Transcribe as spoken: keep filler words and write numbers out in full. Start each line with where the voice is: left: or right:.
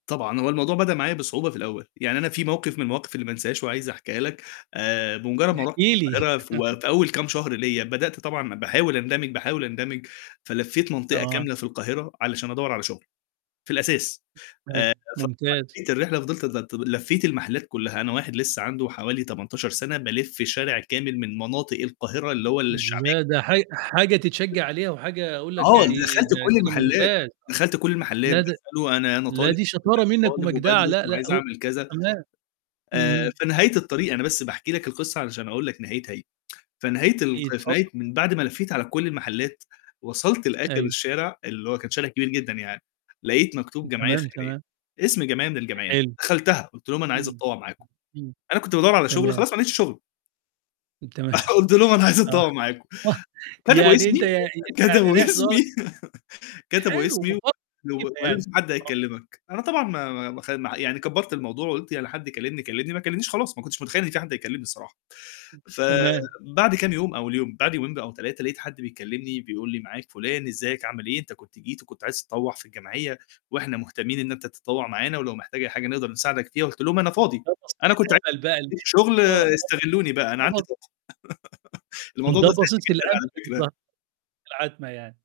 left: طبعًا، هو الموضوع بدأ معايا بصعوبة في الأول يعني أنا في موقف من المواقف اللي ما أنسهاش وعايز أحكيها لك آآ، بمجرد ما
right: احكِ
left: رُحت
right: لي.
left: القاهرة في أول كام شهر ليّا بدأت طبعًا باحاول أندمِج باحاول أندمِج فلفيت منطقة
right: آه.
left: كاملة في القاهرة، علشان أدوّر على شغل، في الأساس
right: ماشي
left: آآ، [unintelligible]
right: ممتاز.
left: الرحلة فضلت لفيت المحلات كلّها أنا واحد لسه عنده حوالي تمنتاشر سنة، بالِف شارع كامل من مناطق القاهرة اللي هو الشعبية
right: لأ
left: جدًا.
right: ده حاج حاجة تتشجّع عليها وحاجة أقول لك
left: آه،
right: يعني
left: دخلت
right: ده
left: كُلّ
right: كده
left: المحلات
right: ممتاز،
left: دخلت كُلّ المحلات
right: لا ده
left: باسأله أنا أنا
right: لا
left: طالب
right: دي
left: أنا
right: شطارة منك
left: طالب
right: ومجدعة
left: وبادرس
right: لأ، لأ
left: وعايز
right: هو
left: أعمل كذا
right: تمام،
left: آآ،
right: اهم.
left: في نهاية الطريق أنا بس باحكي لك القصّة علشان أقول لك نهايتها، في نهاية ال
right: إيه؟
left: في نهاية
right: اتفضل.
left: من بعد ما لفّيت على كُلّ المحلات، وصلت لآخر
right: أيوه.
left: الشارع، اللي هو كان شارع كبير جدًا يعني، لقيت مكتوب جمعية
right: تمام،
left: خيرية،
right: تمام.
left: اسم جمعية من الجمعيات،
right: حلو،
left: دخلتها، قلت لهم أنا عايز
right: إمم،
left: أتطوّع معاكم،
right: إمم.
left: أنا كنت بادوّر على شغل
right: تمام.
left: خلاص ما لقيتش شغل.
right: تمام
left: قلت لهم أنا عايز
right: آه،
left: أتطوّع معاكم كتبوا
right: يعني أنت
left: اسمي
right: ي يعني
left: كتبوا
right: رايح تدوّر
left: اسمي كتبوا اسمي،
right: حلو، [unintelligible]
left: وقالوا لي
right: يعني،
left: في حد
right: آه.
left: هيكلمك أنا طبعًا ما ما ما يعني كبّرت الموضوع، وقُلت يعني حد كلمني كلمني ما كلمنيش خلاص، ما كنتش متخيّل إن في حد يكلمني الصراحة ف
right: تمام.
left: بعد كام يوم أول يوم بعد يومين أو تلاتة لقيت حد بيكلمني بيقول لي: "معاك فلان إزيك عامل إيه؟ أنت كنت جيت وكنت عايز تطوّع في الجمعية، وإحنا مهتمين إن أنت تتطوّع معانا ولو محتاج أي حاجة نقدر نساعدك فيها." قُلت لهم أنا فاضي
right: خلاص
left: أنا كنت عايز
right: اتقبل بقى [unintelligible]
left: شغل
right: آه
left: استغلوني بقى أنا عندي
right: [unintelligible]
left: طاقة الموضوع
right: ده
left: ده ساعدني
right: بصيص
left: جدًا
right: الأمل
left: على
right: اللي ظهر
left: فكرة.
right: لك في العتمة يعني.